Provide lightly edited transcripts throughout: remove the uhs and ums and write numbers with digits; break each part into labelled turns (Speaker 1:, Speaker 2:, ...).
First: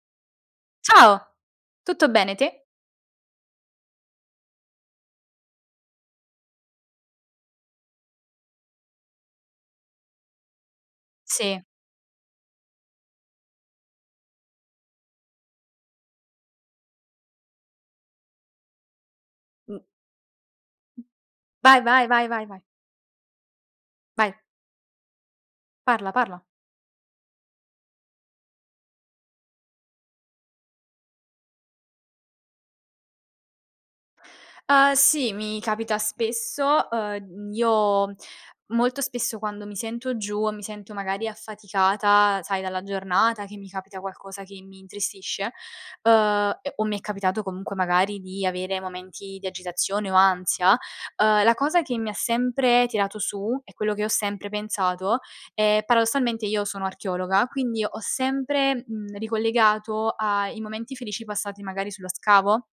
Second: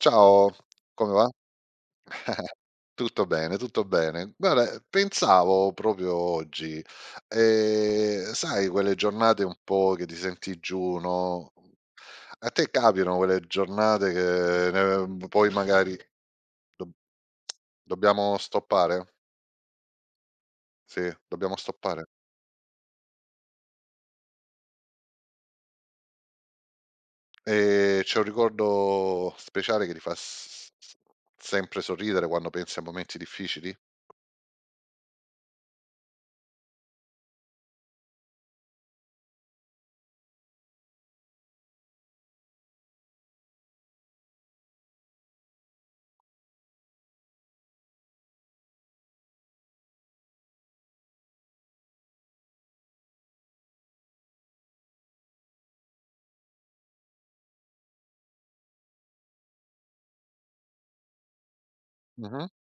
Speaker 1: Ciao, come va?
Speaker 2: Ciao, tutto bene te?
Speaker 1: Tutto bene, tutto bene. Guarda, pensavo proprio oggi, sai quelle giornate un po' che ti senti giù, no,
Speaker 2: Sì.
Speaker 1: a te capitano quelle giornate che ne poi magari dob dobbiamo stoppare?
Speaker 2: Mh,
Speaker 1: Sì, dobbiamo
Speaker 2: vai, vai,
Speaker 1: stoppare.
Speaker 2: vai, vai, vai. Vai, parla, parla.
Speaker 1: C'è un ricordo speciale che ti fa s s sempre sorridere quando pensi a momenti difficili?
Speaker 2: Sì, mi capita spesso. Io molto spesso quando mi sento giù o mi sento magari affaticata, sai, dalla giornata, che mi capita qualcosa che mi intristisce, o mi è capitato comunque magari di avere momenti di agitazione o ansia, la cosa che mi ha sempre tirato su e quello che ho sempre pensato è paradossalmente io sono archeologa, quindi ho sempre, ricollegato ai momenti felici passati magari sullo
Speaker 1: Mh-mh.
Speaker 2: scavo.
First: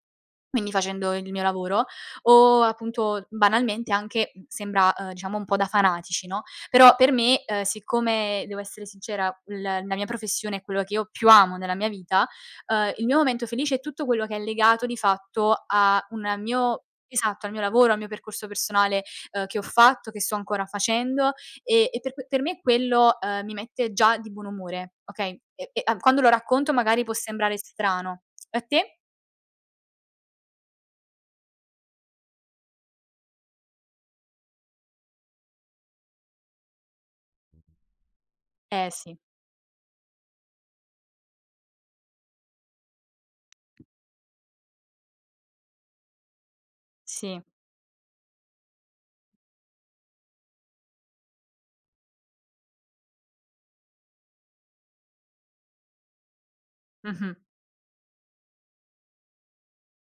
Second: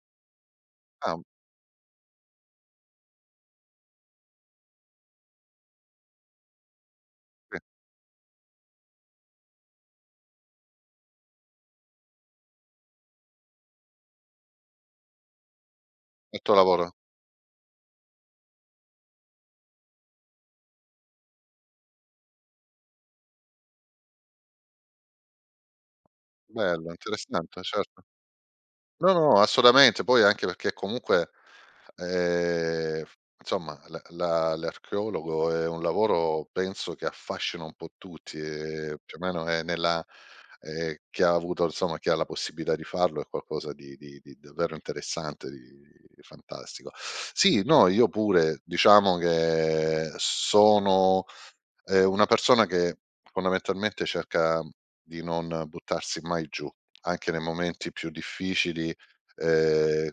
Speaker 2: Quindi facendo
Speaker 1: Ah,
Speaker 2: il mio lavoro o appunto banalmente anche, sembra, diciamo un po' da fanatici, no, però per me,
Speaker 1: sì,
Speaker 2: siccome devo essere sincera, l la mia professione è quello che io più amo nella mia vita, il mio momento felice è tutto quello che è legato di fatto a un
Speaker 1: il tuo
Speaker 2: mio
Speaker 1: lavoro.
Speaker 2: esatto, al mio lavoro, al mio percorso personale, che ho fatto, che sto ancora facendo per me quello, mi mette già di buon umore, okay, a quando lo racconto
Speaker 1: Bello,
Speaker 2: magari può sembrare
Speaker 1: interessante, certo.
Speaker 2: strano. A te?
Speaker 1: No, no, assolutamente. Poi anche perché comunque, f insomma la la l'archeologo è un lavoro penso che affascina un po' tutti,
Speaker 2: Eh
Speaker 1: più
Speaker 2: sì.
Speaker 1: o meno è nella chi ha avuto insomma chi ha la possibilità di farlo è qualcosa di davvero interessante, di fantastico.
Speaker 2: Sì.
Speaker 1: Sì, no, io pure diciamo che sono una persona che fondamentalmente cerca di non buttarsi mai giù, anche
Speaker 2: Mh-mh.
Speaker 1: nei momenti più difficili, ehm,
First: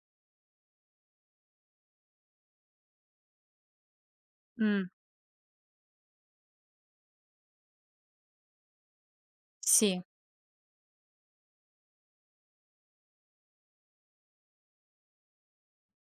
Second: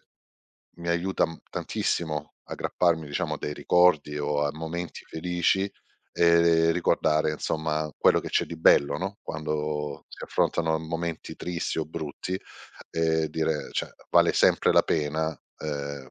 Speaker 1: mi aiuta m tantissimo a grapparmi, diciamo, a dei ricordi o a
Speaker 2: Mh.
Speaker 1: momenti felici e ricordare, insomma, quello che c'è di bello, no,
Speaker 2: Sì.
Speaker 1: quando si affrontano momenti tristi o brutti, e dire, cioè: "Vale sempre la pena,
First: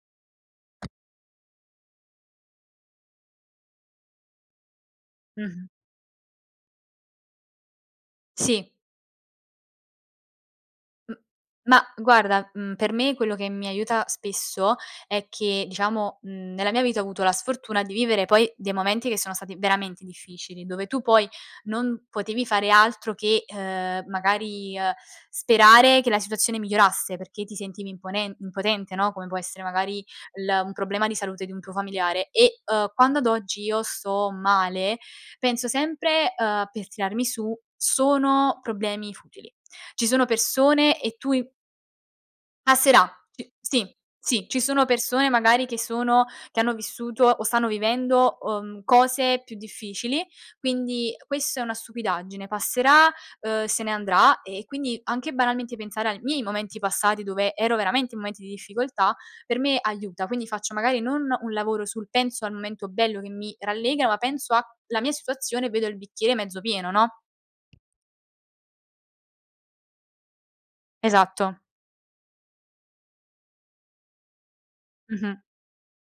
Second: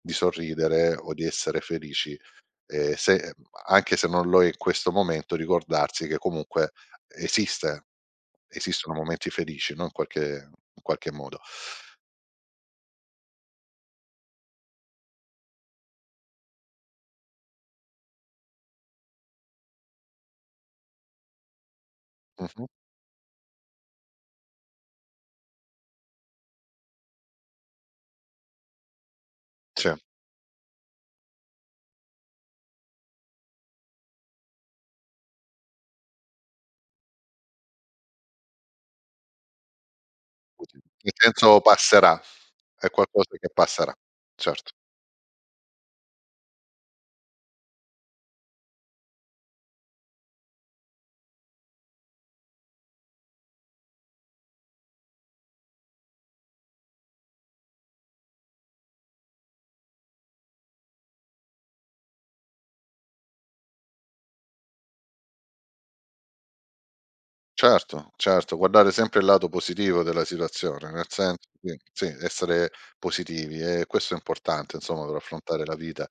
Speaker 1: di sorridere o di essere felici". Se anche se non lo è in questo momento,
Speaker 2: Mh-mh.
Speaker 1: ricordarsi che comunque esiste
Speaker 2: Sì.
Speaker 1: esistono momenti felici, no, in qualche
Speaker 2: M
Speaker 1: modo.
Speaker 2: Ma guarda, per me quello che mi aiuta spesso è che, diciamo, nella mia vita ho avuto la sfortuna di vivere poi dei momenti che sono stati veramente difficili, dove tu poi non potevi
Speaker 1: Mh-mh.
Speaker 2: fare altro che, sperare che la situazione migliorasse, perché ti sentivi imponen impotente, no, come può essere
Speaker 1: Sì.
Speaker 2: magari il un problema di salute di un tuo familiare. E, quando ad oggi io sto male penso sempre, per tirarmi su: sono problemi futili. Ci sono persone
Speaker 1: Nel
Speaker 2: e tu i
Speaker 1: senso passerà, è
Speaker 2: passerà.
Speaker 1: qualcosa che
Speaker 2: Ci
Speaker 1: passerà,
Speaker 2: Sì, sì, ci
Speaker 1: certo.
Speaker 2: sono persone magari che hanno vissuto o stanno vivendo, cose più difficili, quindi questo è una stupidaggine, passerà, se ne andrà e quindi anche banalmente pensare ai miei momenti passati dove ero veramente in momenti di difficoltà, per me aiuta. Quindi faccio magari non un lavoro sul penso al momento bello che mi rallegra, ma penso a la mia situazione e vedo il bicchiere mezzo pieno, no.
Speaker 1: Certo, certo, guardare sempre il lato positivo della situazione, nel
Speaker 2: Esatto.
Speaker 1: senso sì, sì, essere positivi e questo è importante insomma per
Speaker 2: Mh-mh.
Speaker 1: affrontare la vita.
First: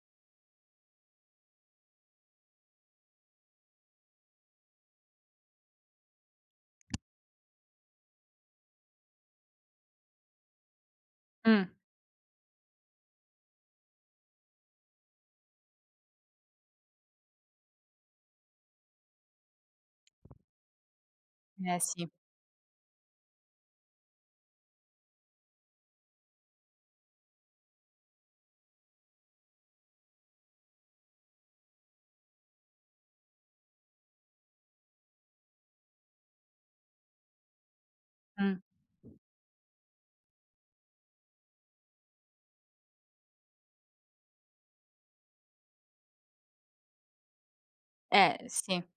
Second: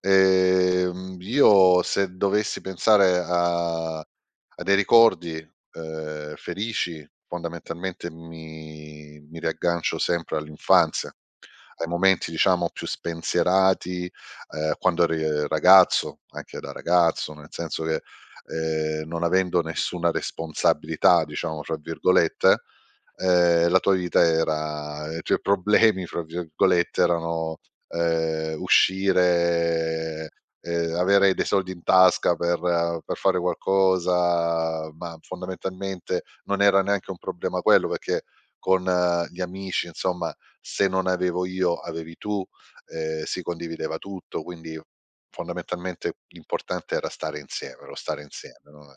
Speaker 1: Io se dovessi pensare a a dei ricordi, felici, fondamentalmente mi mi riaggancio sempre all'infanzia,
Speaker 2: Mh.
Speaker 1: ai momenti diciamo più spensierati, quando eri ragazzo, anche da ragazzo, nel senso che non avendo nessuna "responsabilità", diciamo fra
Speaker 2: Eh sì.
Speaker 1: virgolette, la tua vita era i tuoi "problemi" fra virgolette erano, uscire, avere dei soldi in tasca per per fare qualcosa, ma fondamentalmente non era neanche un problema quello, perché
Speaker 2: Mh.
Speaker 1: con gli amici insomma, se non avevo io avevi tu, si condivideva tutto, quindi fondamentalmente l'importante era stare insieme, lo stare insieme,
Speaker 2: Sì.
Speaker 1: no,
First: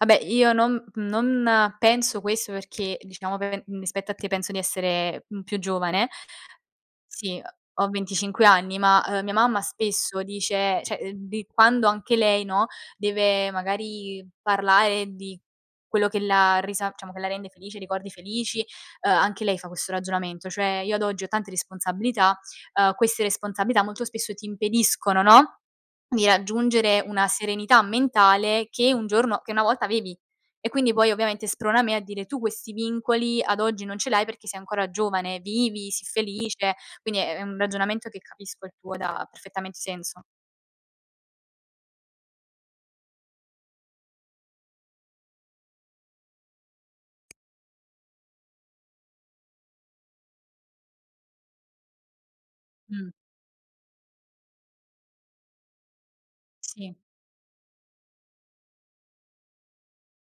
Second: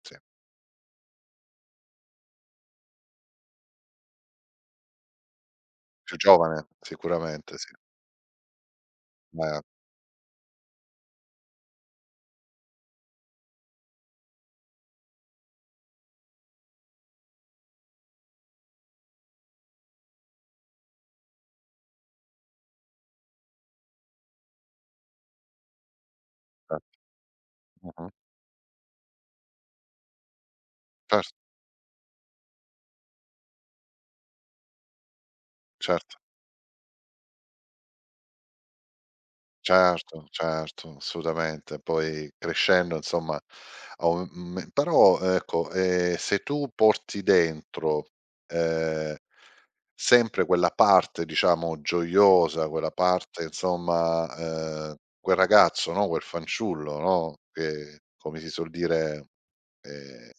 Speaker 1: sì.
Speaker 2: Vabbè, io non penso questo perché, diciamo, pe rispetto a te penso di essere, più giovane.
Speaker 1: Più giovane
Speaker 2: Sì,
Speaker 1: sicuramente sì,
Speaker 2: ho 25 anni, ma, mia
Speaker 1: ma
Speaker 2: mamma spesso dice cioè, di quando anche lei, no, deve magari parlare di quello che la risa diciamo, che la rende felice, ricordi felici, anche lei fa questo ragionamento, cioè: "Io ad oggi ho tante responsabilità, queste responsabilità molto spesso ti impediscono, no", di
Speaker 1: eh,
Speaker 2: raggiungere una serenità
Speaker 1: mh-mh.
Speaker 2: mentale che un giorno che una volta avevi. E quindi poi
Speaker 1: Certo,
Speaker 2: ovviamente sprona me a dire: "Tu questi vincoli ad oggi non ce l'hai perché sei ancora giovane, vivi, sii
Speaker 1: certo.
Speaker 2: felice". Quindi è un ragionamento che capisco il tuo ed ha perfettamente senso.
Speaker 1: Certo, certo, assolutamente. Poi crescendo insomma però ecco, se tu porti dentro, ehm, sempre quella parte diciamo gioiosa, quella
Speaker 2: Mh,
Speaker 1: parte insomma, quel ragazzo, no, quel
Speaker 2: sì.
Speaker 1: fanciullo, no, che come si suol dire, ehm,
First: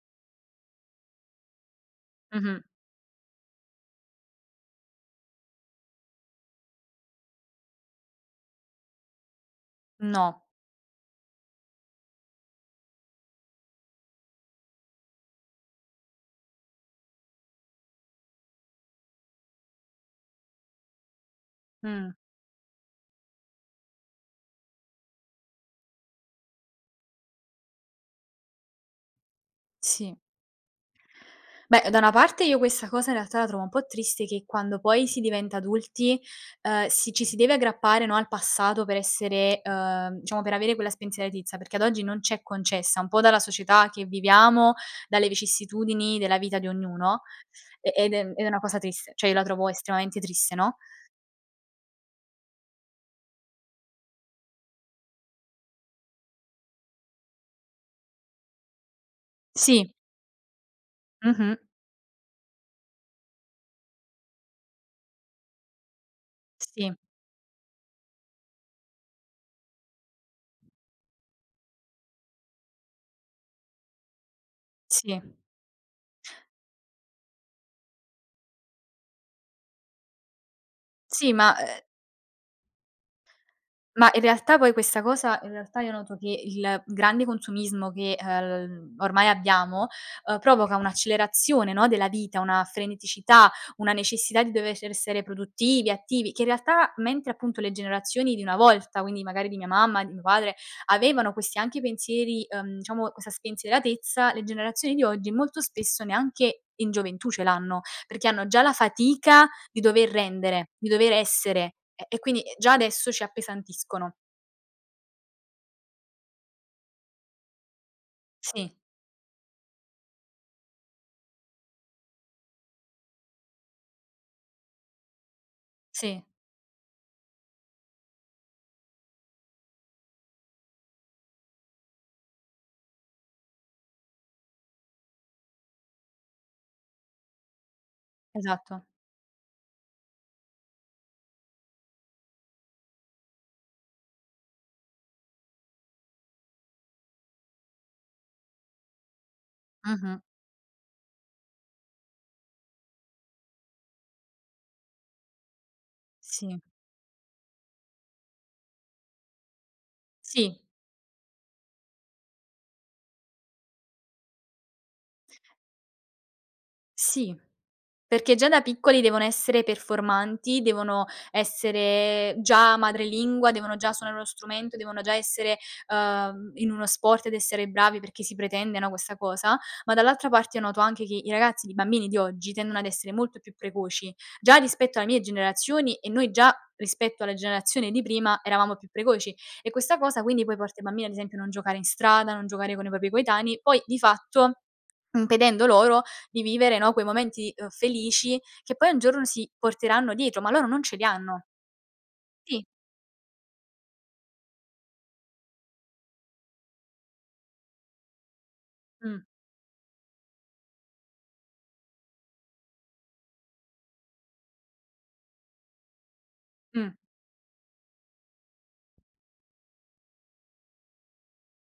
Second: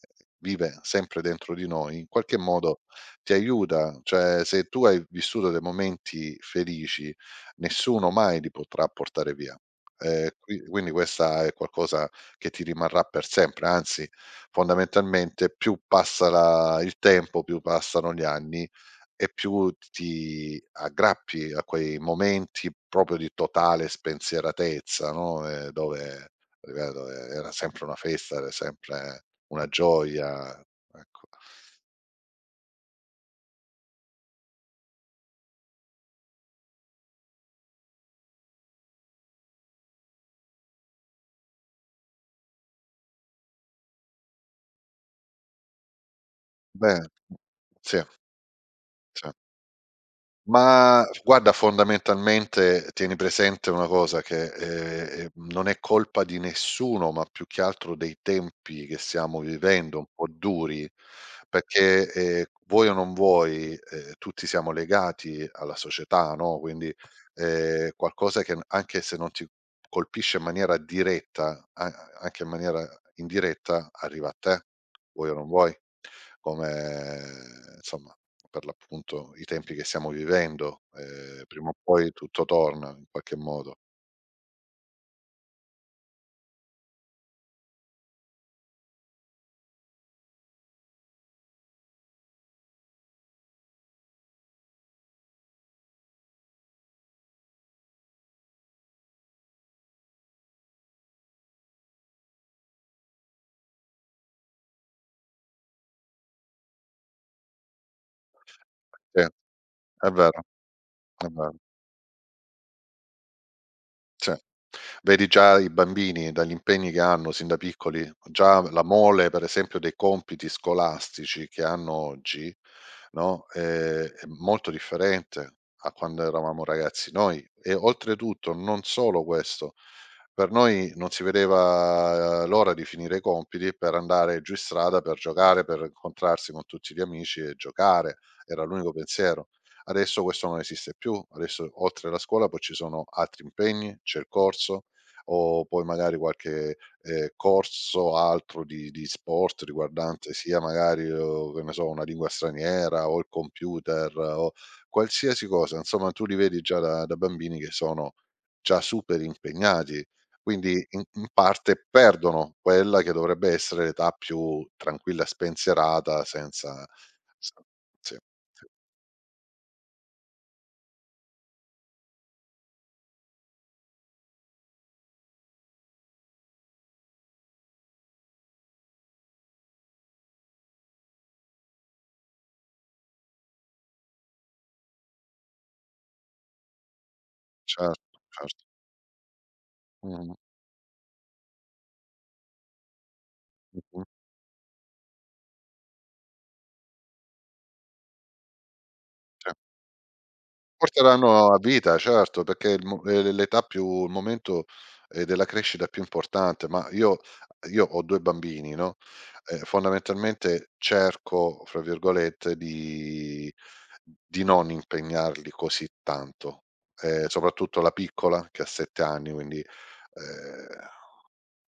Speaker 1: vive sempre dentro di noi, in qualche
Speaker 2: Mh-mh.
Speaker 1: modo ti aiuta, cioè se tu hai vissuto dei momenti felici. Nessuno mai li potrà portare via. Ehm,
Speaker 2: No.
Speaker 1: qui quindi questa è qualcosa che ti rimarrà per sempre, anzi fondamentalmente più passa la il tempo, più passano gli anni e più ti aggrappi a quei
Speaker 2: Mh,
Speaker 1: momenti proprio di totale spensieratezza, no, dove ripeto era sempre una festa, era sempre una
Speaker 2: sì.
Speaker 1: gioia, ecco.
Speaker 2: Beh, da una parte io questa cosa in realtà la trovo un po' triste che quando poi si diventa adulti, si ci si deve aggrappare, no, al passato per essere, diciamo, per avere quella spensieratezza, perché ad oggi non c'è concessa, un po' dalla società che viviamo, dalle vicissitudini della vita di
Speaker 1: Beh,
Speaker 2: ognuno, e
Speaker 1: sì,
Speaker 2: ed è ed è una cosa triste,
Speaker 1: sì.
Speaker 2: cioè io la trovo estremamente triste, no?
Speaker 1: Ma guarda, fondamentalmente tieni presente una cosa che, non è colpa di nessuno, ma più che altro dei tempi che stiamo
Speaker 2: Sì,
Speaker 1: vivendo un po' duri,
Speaker 2: mh-mh,
Speaker 1: perché, vuoi o non vuoi, tutti siamo legati alla società, no, quindi,
Speaker 2: sì,
Speaker 1: qualcosa che n anche se non ti colpisce in maniera diretta, a anche in maniera indiretta, arriva a te,
Speaker 2: sì,
Speaker 1: vuoi o non vuoi, come insomma per l'appunto i tempi che stiamo vivendo,
Speaker 2: sì.
Speaker 1: prima o poi tutto torna in qualche modo.
Speaker 2: Ma in realtà poi questa cosa in realtà io noto che il grande consumismo che, ormai abbiamo, provoca un'accelerazione, no, della vita, una freneticità, una necessità di dover essere produttivi, attivi, che in realtà, mentre appunto le generazioni di una volta, quindi magari di mia mamma, di mio padre, avevano questi anche pensieri, diciamo questa spensieratezza, le generazioni di oggi molto spesso neanche in gioventù ce l'hanno, perché hanno già la
Speaker 1: Sì,
Speaker 2: fatica
Speaker 1: è
Speaker 2: di dover
Speaker 1: vero,
Speaker 2: rendere, di dover
Speaker 1: è vero.
Speaker 2: essere e quindi già adesso ci appesantiscono.
Speaker 1: Sì. Vedi già i bambini dagli impegni che hanno sin da piccoli, già
Speaker 2: Sì,
Speaker 1: la mole per esempio dei compiti scolastici che hanno oggi, no, è molto differente a quando
Speaker 2: sì,
Speaker 1: eravamo ragazzi noi e oltretutto non solo questo, per noi non si vedeva l'ora di finire i compiti per andare giù in strada, per giocare, per incontrarsi con tutti gli amici e giocare, era
Speaker 2: esatto.
Speaker 1: l'unico pensiero. Adesso questo non esiste più, adesso oltre alla scuola poi ci sono altri impegni, c'è il corso o poi magari qualche, corso altro di sport
Speaker 2: Mh-mh.
Speaker 1: riguardante sia magari, che ne so, una lingua straniera o il computer o qualsiasi cosa, insomma tu li
Speaker 2: Sì,
Speaker 1: vedi già da bambini che sono già super impegnati,
Speaker 2: sì,
Speaker 1: quindi in parte perdono quella che dovrebbe essere l'età più tranquilla, spensierata senza
Speaker 2: sì.
Speaker 1: s sì.
Speaker 2: Perché già da piccoli devono essere performanti, devono essere già madrelingua, devono già suonare uno strumento, devono già essere, in uno sport ed essere bravi perché si pretende, no, questa cosa, ma dall'altra parte io noto anche che i ragazzi, i bambini di oggi tendono ad essere molto più precoci. Già rispetto alle mie generazioni e noi già rispetto alla generazione di
Speaker 1: Certo,
Speaker 2: prima
Speaker 1: certo.
Speaker 2: eravamo più precoci, e questa cosa
Speaker 1: Mh-mh,
Speaker 2: quindi poi porta i bambini ad esempio a non giocare in strada, a non giocare con i propri coetanei, poi di
Speaker 1: mh-mh,
Speaker 2: fatto impedendo loro di vivere, no, quei momenti, felici che poi un giorno
Speaker 1: sì.
Speaker 2: si porteranno dietro, ma loro non ce li hanno.
Speaker 1: Porteranno a vita, certo,
Speaker 2: Sì.
Speaker 1: perché il mo l'età più il momento, della crescita più importante, ma io ho 2 bambini, no,
Speaker 2: Mh,
Speaker 1: fondamentalmente cerco, fra virgolette, di non impegnarli così tanto,
Speaker 2: mh,
Speaker 1: soprattutto la piccola che ha 7 anni, quindi, ehm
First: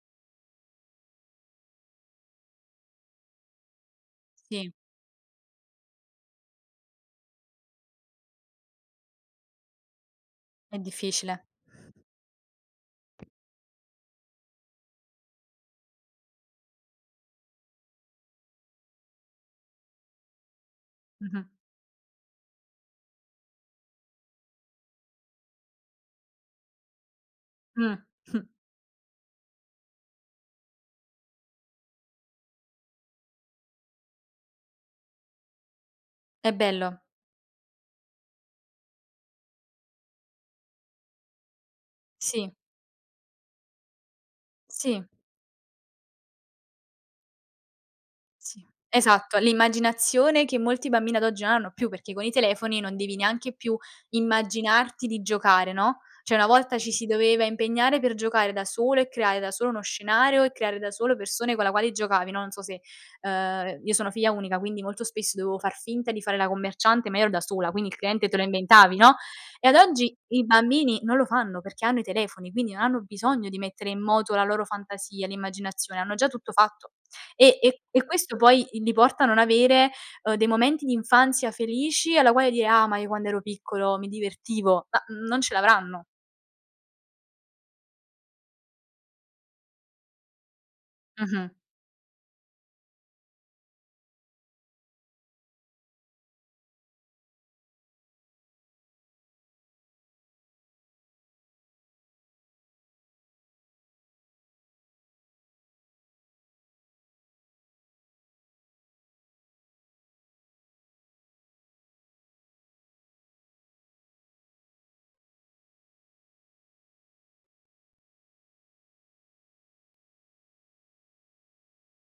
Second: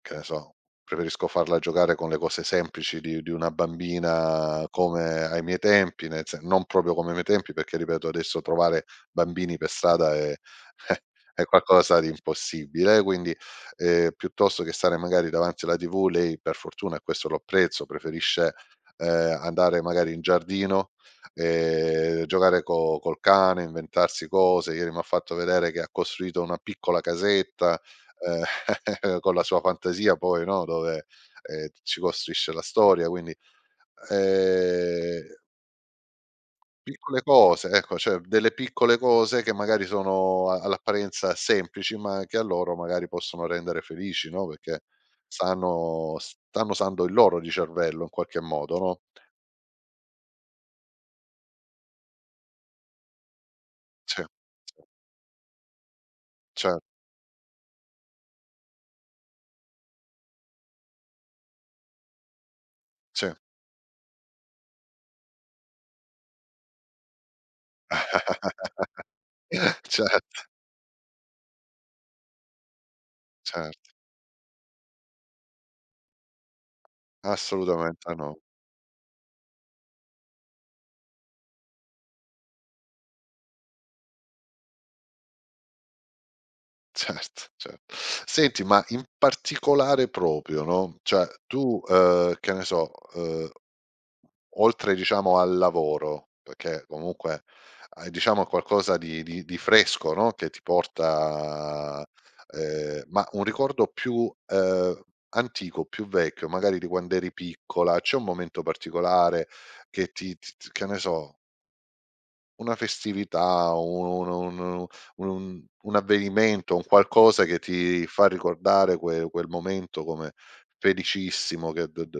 Speaker 1: che ne so, preferisco farla giocare con le cose semplici di una bambina
Speaker 2: sì,
Speaker 1: come ai miei tempi, nel sen non proprio come ai miei tempi, perché ripeto adesso trovare bambini per strada è
Speaker 2: è
Speaker 1: è
Speaker 2: difficile.
Speaker 1: qualcosa di impossibile, quindi, piuttosto che stare magari davanti alla TV lei per fortuna, e questo lo apprezzo, preferisce, andare magari in giardino,
Speaker 2: Mh-mh,
Speaker 1: giocare co col cane, inventarsi cose. Ieri m'ha fatto vedere che ha costruito una piccola casetta,
Speaker 2: mh,
Speaker 1: ehm,
Speaker 2: mh,
Speaker 1: con la sua fantasia poi, no, dove, ci costruisce la storia, quindi, ehm,
Speaker 2: è bello.
Speaker 1: piccole cose, ecco, cioè delle piccole cose che magari sono a all'apparenza semplici, ma che a
Speaker 2: Sì,
Speaker 1: loro magari possono rendere felici, no, perché
Speaker 2: sì.
Speaker 1: stanno usando il loro di cervello in qualche
Speaker 2: Sì,
Speaker 1: modo, no,
Speaker 2: esatto, l'immaginazione che molti bambini ad oggi non hanno più, perché con i telefoni non devi neanche più
Speaker 1: sì, sì,
Speaker 2: immaginarti di giocare, no, cioè una volta
Speaker 1: cer
Speaker 2: ci si doveva impegnare per giocare da solo e creare da solo uno scenario e creare da solo persone con la quali giocavi, no, non so se.
Speaker 1: sì.
Speaker 2: Io sono figlia unica, quindi molto spesso dovevo far finta di fare la commerciante, ma io ero da sola, quindi il cliente te lo inventavi, no, e
Speaker 1: Cer
Speaker 2: ad oggi
Speaker 1: cer
Speaker 2: i bambini non lo fanno perché hanno i telefoni, quindi non hanno bisogno di mettere in moto la loro fantasia, l'immaginazione, hanno già tutto fatto. E
Speaker 1: Assolutamente
Speaker 2: questo
Speaker 1: no.
Speaker 2: poi li porta a non avere, dei momenti di infanzia felici alla quale dire: "Ah, ma io quando ero piccolo mi divertivo". Ma non ce l'avranno.
Speaker 1: Certo, certo. Senti, ma in particolare proprio, no, cioè
Speaker 2: Mh-mh.
Speaker 1: tu, che ne so, oltre diciamo al lavoro, perché comunque hai diciamo qualcosa di fresco, no, che ti porta ma un ricordo più, antico, più vecchio, magari di quando eri piccola, c'è un momento particolare che ti ti t che ne so una festività, un avvenimento, un qualcosa che ti fa ricordare quel momento come felicissimo che d d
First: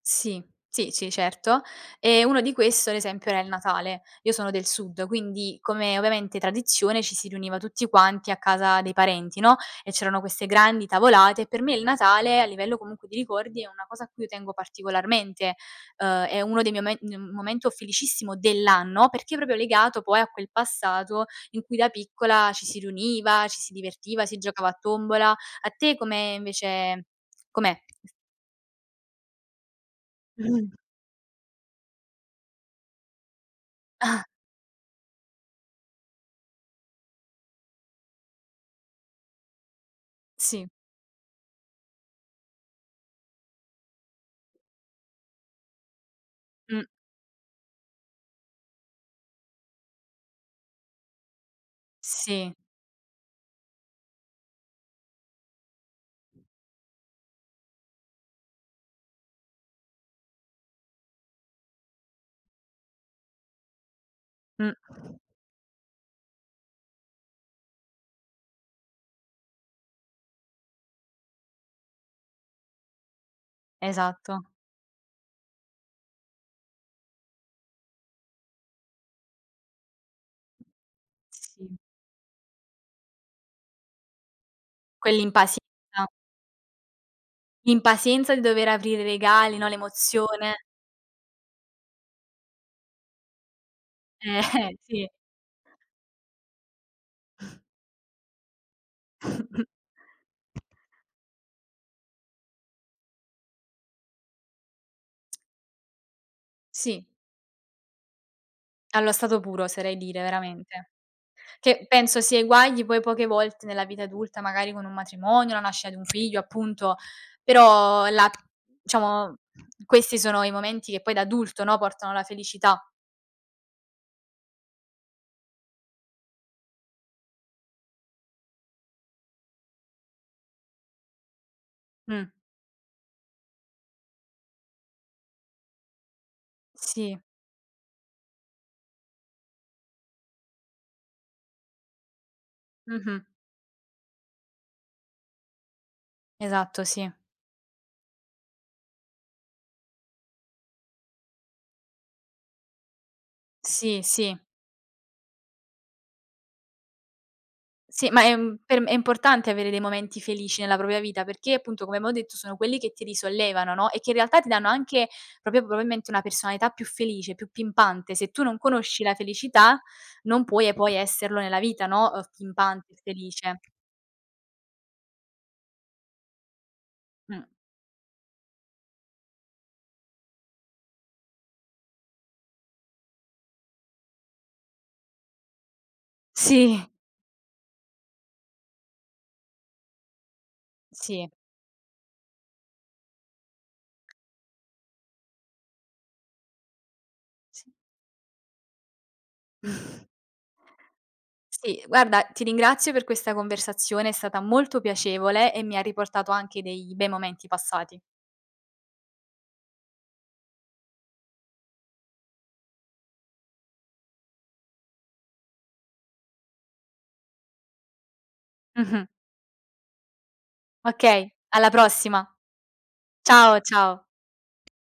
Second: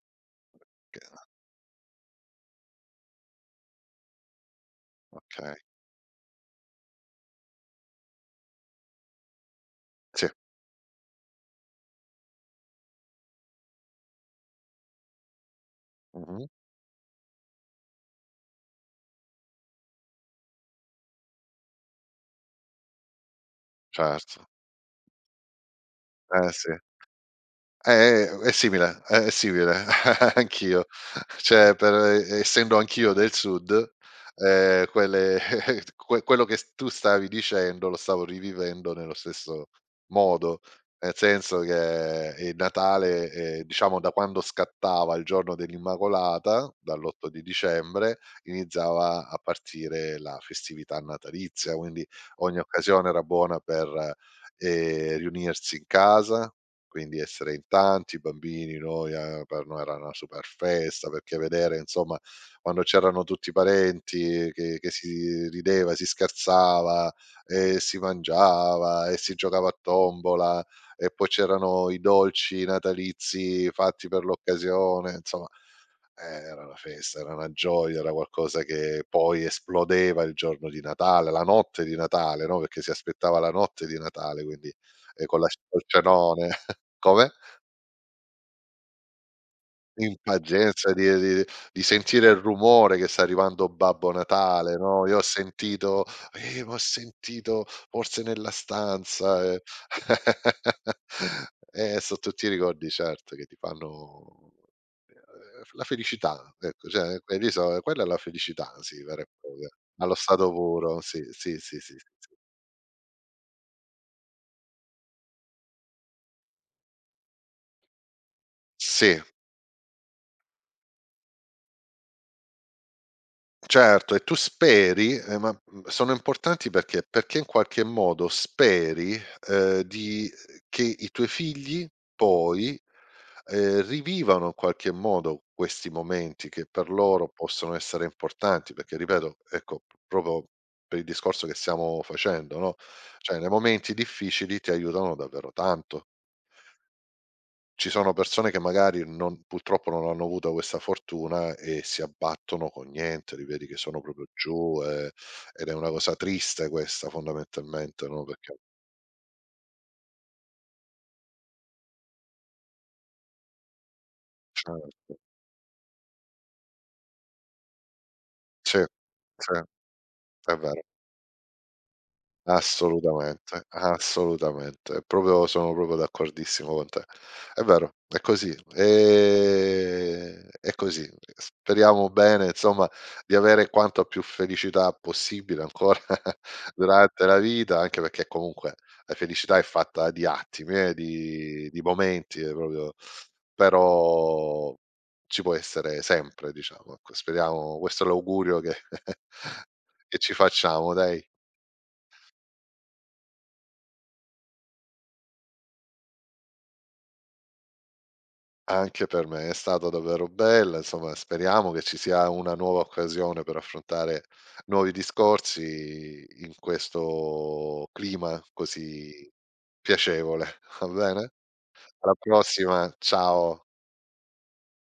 Speaker 2: Sì, sì,
Speaker 1: che
Speaker 2: sì, certo. E uno di questo, ad esempio, era il Natale. Io sono del sud,
Speaker 1: okay,
Speaker 2: quindi, come ovviamente tradizione, ci si riuniva tutti quanti a casa dei parenti, no, e c'erano
Speaker 1: sì,
Speaker 2: queste grandi tavolate e per me il Natale, a livello comunque di ricordi, è una cosa a cui io tengo particolarmente. È
Speaker 1: mh-mh,
Speaker 2: uno dei miei momento felicissimo dell'anno, perché è proprio legato poi a quel passato in cui da piccola ci si riuniva, ci si divertiva, si
Speaker 1: certo,
Speaker 2: giocava a tombola. A te come
Speaker 1: eh sì.
Speaker 2: invece com'è?
Speaker 1: È simile anch'io. Cioè per essendo anch'io del sud, quelle quello che s tu stavi dicendo lo stavo rivivendo nello stesso modo,
Speaker 2: Sì.
Speaker 1: nel senso che il Natale, diciamo da quando scattava il giorno dell'Immacolata,
Speaker 2: Mh,
Speaker 1: dall'8 di dicembre, iniziava a partire la festività natalizia, quindi
Speaker 2: sì,
Speaker 1: ogni occasione era buona per, riunirsi in casa, quindi essere in tanti, i bambini, noi, per noi era una super festa, perché vedere insomma quando c'erano tutti i parenti
Speaker 2: mh,
Speaker 1: che si rideva, si scherzava e si mangiava e si giocava a tombola e poi c'erano i dolci natalizi fatti per
Speaker 2: esatto,
Speaker 1: l'occasione, insomma era una festa, era una gioia, era qualcosa che poi esplodeva il giorno di Natale, la
Speaker 2: sì.
Speaker 1: notte di Natale, no, perché si aspettava la notte di Natale, quindi, con la c
Speaker 2: Quell'impazienza
Speaker 1: col cenone. Come?
Speaker 2: L'impazienza di dover aprire i regali, no,
Speaker 1: In
Speaker 2: l'emozione,
Speaker 1: pazienza di sentire il rumore che sta arrivando Babbo Natale, no,
Speaker 2: eh,
Speaker 1: io ho sentito: ma ho sentito forse nella stanza",
Speaker 2: sì.
Speaker 1: so' tutti i ricordi certo che ti fanno, la felicità, ecco,
Speaker 2: Sì,
Speaker 1: cioè quelli so quella è la felicità, sì,
Speaker 2: allo
Speaker 1: vera e
Speaker 2: stato puro
Speaker 1: propria,
Speaker 2: oserei
Speaker 1: allo
Speaker 2: dire
Speaker 1: stato
Speaker 2: veramente.
Speaker 1: puro, sì, sì, sì,
Speaker 2: Che
Speaker 1: sì, sì,
Speaker 2: penso
Speaker 1: sì.
Speaker 2: si eguagli poi poche volte nella vita adulta, magari con un matrimonio, la nascita di un figlio appunto, però la,
Speaker 1: Sì.
Speaker 2: diciamo, questi sono i momenti che poi da adulto, no, portano alla felicità.
Speaker 1: Certo, e tu speri, ma, sono importanti perché? Perché in qualche modo speri, di che i tuoi figli
Speaker 2: Mh,
Speaker 1: poi, rivivano in qualche modo questi momenti che per
Speaker 2: sì,
Speaker 1: loro possono essere importanti, perché ripeto, ecco, proprio per il discorso che stiamo facendo, no,
Speaker 2: mh-mh,
Speaker 1: cioè nei momenti difficili ti aiutano davvero tanto.
Speaker 2: esatto sì.
Speaker 1: Ci sono persone che magari non purtroppo non hanno avuto questa fortuna e si abbattono con niente, li vedi che sono
Speaker 2: Sì,
Speaker 1: proprio
Speaker 2: sì.
Speaker 1: giù, ed è una cosa triste questa fondamentalmente,
Speaker 2: Sì, ma
Speaker 1: no,
Speaker 2: è
Speaker 1: perché
Speaker 2: un per è importante avere dei momenti felici nella propria vita, perché appunto, come abbiamo detto, sono quelli che ti risollevano, no, e che in realtà ti danno anche
Speaker 1: certo.
Speaker 2: proprio probabilmente una personalità più felice, più pimpante. Se tu non
Speaker 1: Sì,
Speaker 2: conosci la
Speaker 1: sì,
Speaker 2: felicità, non
Speaker 1: è
Speaker 2: puoi
Speaker 1: vero.
Speaker 2: poi esserlo nella vita, no, pimpante, felice.
Speaker 1: Assolutamente, assolutamente. Proprio sono proprio d'accordissimo con te.
Speaker 2: Mh.
Speaker 1: È vero, è così. È così. Speriamo bene, insomma, di avere quanta più felicità possibile ancora
Speaker 2: Sì,
Speaker 1: durante la vita, anche perché comunque la felicità è fatta di attimi,
Speaker 2: sì,
Speaker 1: di momenti, proprio però ci può essere sempre, diciamo, ecco.
Speaker 2: sì.
Speaker 1: Speriamo questo è l'augurio che che ci facciamo, dai.
Speaker 2: Sì, guarda, ti ringrazio per questa conversazione, è stata molto piacevole e mi ha riportato anche dei bei momenti passati.
Speaker 1: Anche per me è stata davvero bella, insomma speriamo che ci sia una nuova occasione per affrontare nuovi discorsi in questo clima
Speaker 2: Mh-mh.
Speaker 1: così piacevole, va bene?
Speaker 2: Okay, alla
Speaker 1: Alla
Speaker 2: prossima.
Speaker 1: prossima,
Speaker 2: Ciao,
Speaker 1: ciao.
Speaker 2: ciao.